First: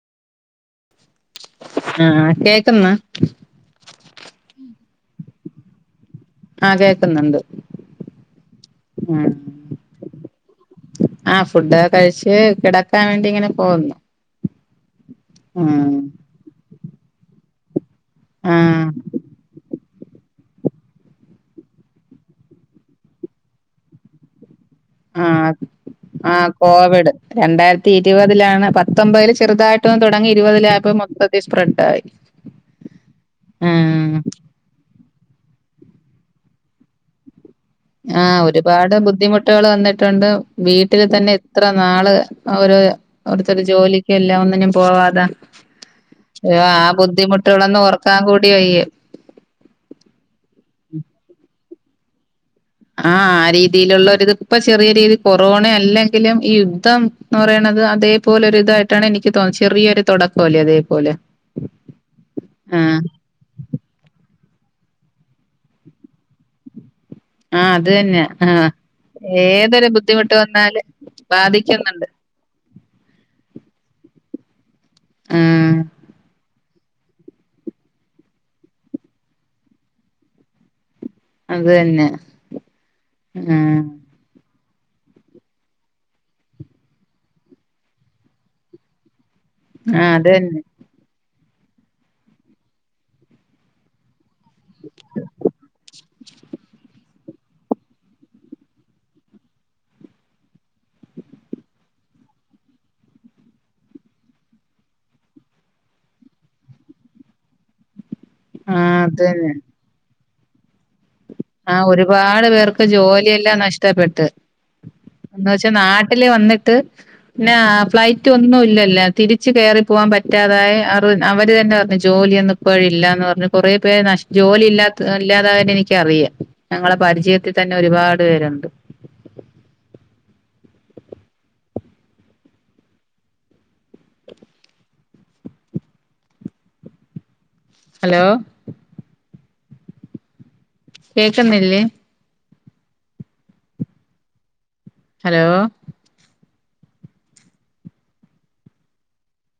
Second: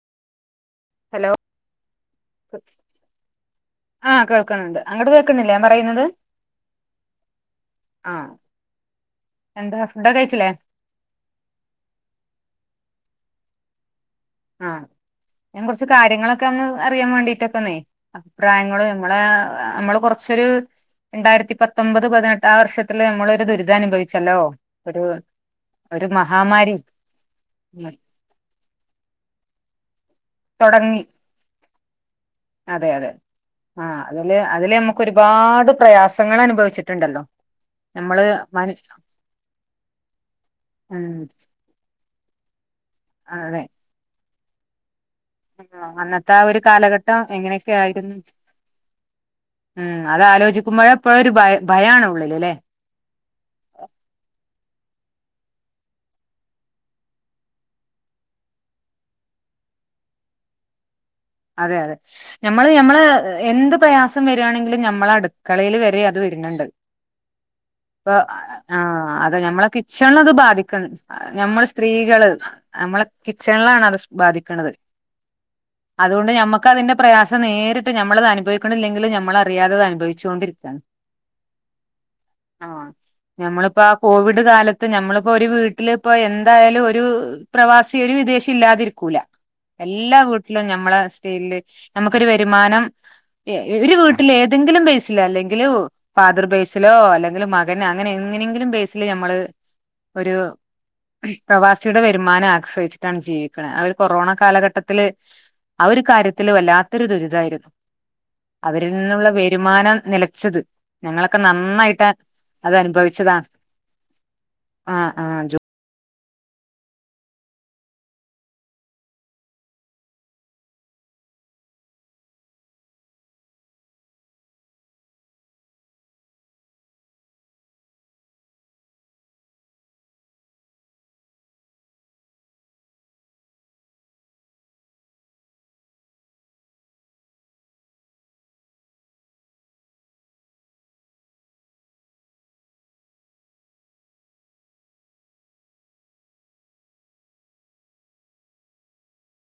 hello ആ കേക്കുന്നോ അങ്ങട്ട് കേക്കുന്നില്ലേ ഞാൻ പറയുന്നത് ആ കേൾക്കുന്നുണ്ട് ആഹ് എന്താ ഫുഡൊക്കെ കഴിച്ചില്ലേ ആ ഫുഡ് കഴിച്ച് കിട ക്കാൻ വേണ്ടി ഇങ്ങനെ പോവുന്നു ആ ഞാൻ കൊറച്ച് കാര്യങ്ങളൊക്കോന്ന് അറിയാൻ വേണ്ടീട്ടൊക്കെന്നേ അഭിപ്രായങ്ങള് ആഹ് നമ്മളെ നമ്മള് കൊറച്ചൊരു രണ്ടായിരത്തി പത്തൊമ്പത് പതിനെട്ട് ആ വർഷത്തില് നമ്മളൊരു ദുരിതം അനുഭവിച്ചല്ലോ ഒരു ആ ഒരു ആ മഹാമാരി കോവിഡ് രണ്ടായിരത്തി ഇരുപതിലാണ് പത്തൊമ്പേല് ചെറുതായിട്ടൊ തോടങ്ങി ഇരുപതിലായപ്പോ തുടങ്ങി മൊത്തത്തി സ്പ്രെഡായി അതെ അതെ ആഹ് ഉം അതില് അതില് നമുക്ക് ഒരുപാട് പ്രയാസങ്ങൾ അനുഭവിച്ചിട്ടുണ്ടല്ലോ നമ്മള് ആഹ മന ഒരുപാട് ബുദ്ധിമുട്ടുകൾ വന്നിട്ടുണ്ട് വീട്ടില് ഉം തന്നെ ഇത്ര നാള് അവര അതെ ഓരോത്തരു ജോലികെല്ലാം ഒ അനു പോവാ അന്നത്തെ ആ ഒരു കാലഘട്ടം എങ്ങനെയൊക്കെ ബുദ്ധിമുട്ടുകളൊന്നും ആയിരുന്നു ഓർക്കാൻ കൂടി വയ്യ ഉം അതലോചിക്കുമ്പോഴ എപ്പോഴ ഒരുഭയ ഭയാണ് ഉള്ളിലേ അല്ലേ ആ ആ രീതിയിലുള്ളപ്പ ചെറിയ രീതി കൊറോണ അല്ലെങ്കിലും ഈ യുദ്ധം എന്ന് പറയണുന്നത് അതേപോലെ ഒരുരിതായിട്ടാണ് എനിക്ക് തോന്ന ചെറിയൊരു തുടക്കമല്ലേ അതേപോലെ അതെ അതെ ഞമ്മള് ആഹ് ഞമ്മള് എന്ത് പ്രയാസം വ -യാണെങ്കിൽ നമ്മെ അടുക്കളയിൽ വരെ അത് വരുന്നുണ്ട് ആഹ് അത് ഇപ്പൊ തന്നെ ആഹ് ആഹ അത ഞമ്മളെ ഏതൊരു കിച്ചണില അത് ബുദ്ധിമുട്ട് വന്നാല് ബാധിക്കുന്നു ഞമ്മള് ബാധിക്കുന്നുണ്ട് സ്ത്രീകള് നമ്മളെ കിച്ചണിലാണ് അത് ബാധിക്കണത് മും അതുകൊണ്ട് നമ്മുക്ക് അതിന്റെ പ്രയാസം നേരിട്ട് നമ്മളത് അനുഭവിക്കണില്ലങ്കും നമ്മള അറിയാതത് അനുഭവിച്ചുകൊണ്ടിരിക്കയാണ് അത് തന്നെ ആ ആഹ് ഞമ്മളിപ്പോ ആ കോവിഡ് കാലത്ത് നമ്മളിപ്പോ ഒരു വീട്ടില ഇപ്പ എന്തായാലും ഒരു പ്രവാസി ഒരു വിദേശി ഇല്ലാതിരിക്കൂല ആഹ് എല്ലാം അത് കൂട്ട ല്ല തന്നെ ഞമ്മള ല്ലേ നമുക്കരു വരുമാനം ഒരു വീട്ട വീട്ടിൽ ഏതെങ്കിലും ബേസിലോ അല്ലെങ്കിൽ ഫാദർ ബേസിലോ അല്ലെ മകന് അങ്ങനെ എങ്ങനെങ്കിലും ബേസില് നമ്മള് ഒരു പ്രവാസിയുടെ വരുമാനം ആശ്രയിച്ചിട്ടാണ് ജീവിക്കുന്നത് അവര് കൊറോണ കാലഘട്ടത്തില് ആ ഒരു കാര്യത്തില് വല്ലാത്തൊരു ദുരിതായിരുന്നു അവരിൽ ആഹ് നിന്നുള്ള വരുമാനം നില പിച്ചത് ആ ഒരുപാട് പേർക്ക് അനുഭവിച്ചതാണ് ജോലിയെല്ലാം നഷ്ടപ്പെട്ട് ആ ആ എന്നുവെച്ചാ നാട്ട നട്ട വന്നിട്ട് പിന്ന ഫ്ലൈറ്റ് ഒന്നും ഇല്ലല്ല തിരിച്ച് കേയറി പോകാൻ പറ്റാതായി അവ അവര് തന്നെ പറഞ്ഞു ജോലിയൊന്നും ഇപ്പഴ് ഇല്ലാന്ന് പറഞ്ഞ് കൊറെ പേര് ജോലി ഇല്ലാത്ത ഇല്ലാത തന്നെ എനിക്കറിയാം ഞങ്ങളെ പരിചയത്തിൽ തന്നെ ഒരുപാട് പേരുണ്ട് ഹലോ കേക്കുന്നില്ലേ ഹലോ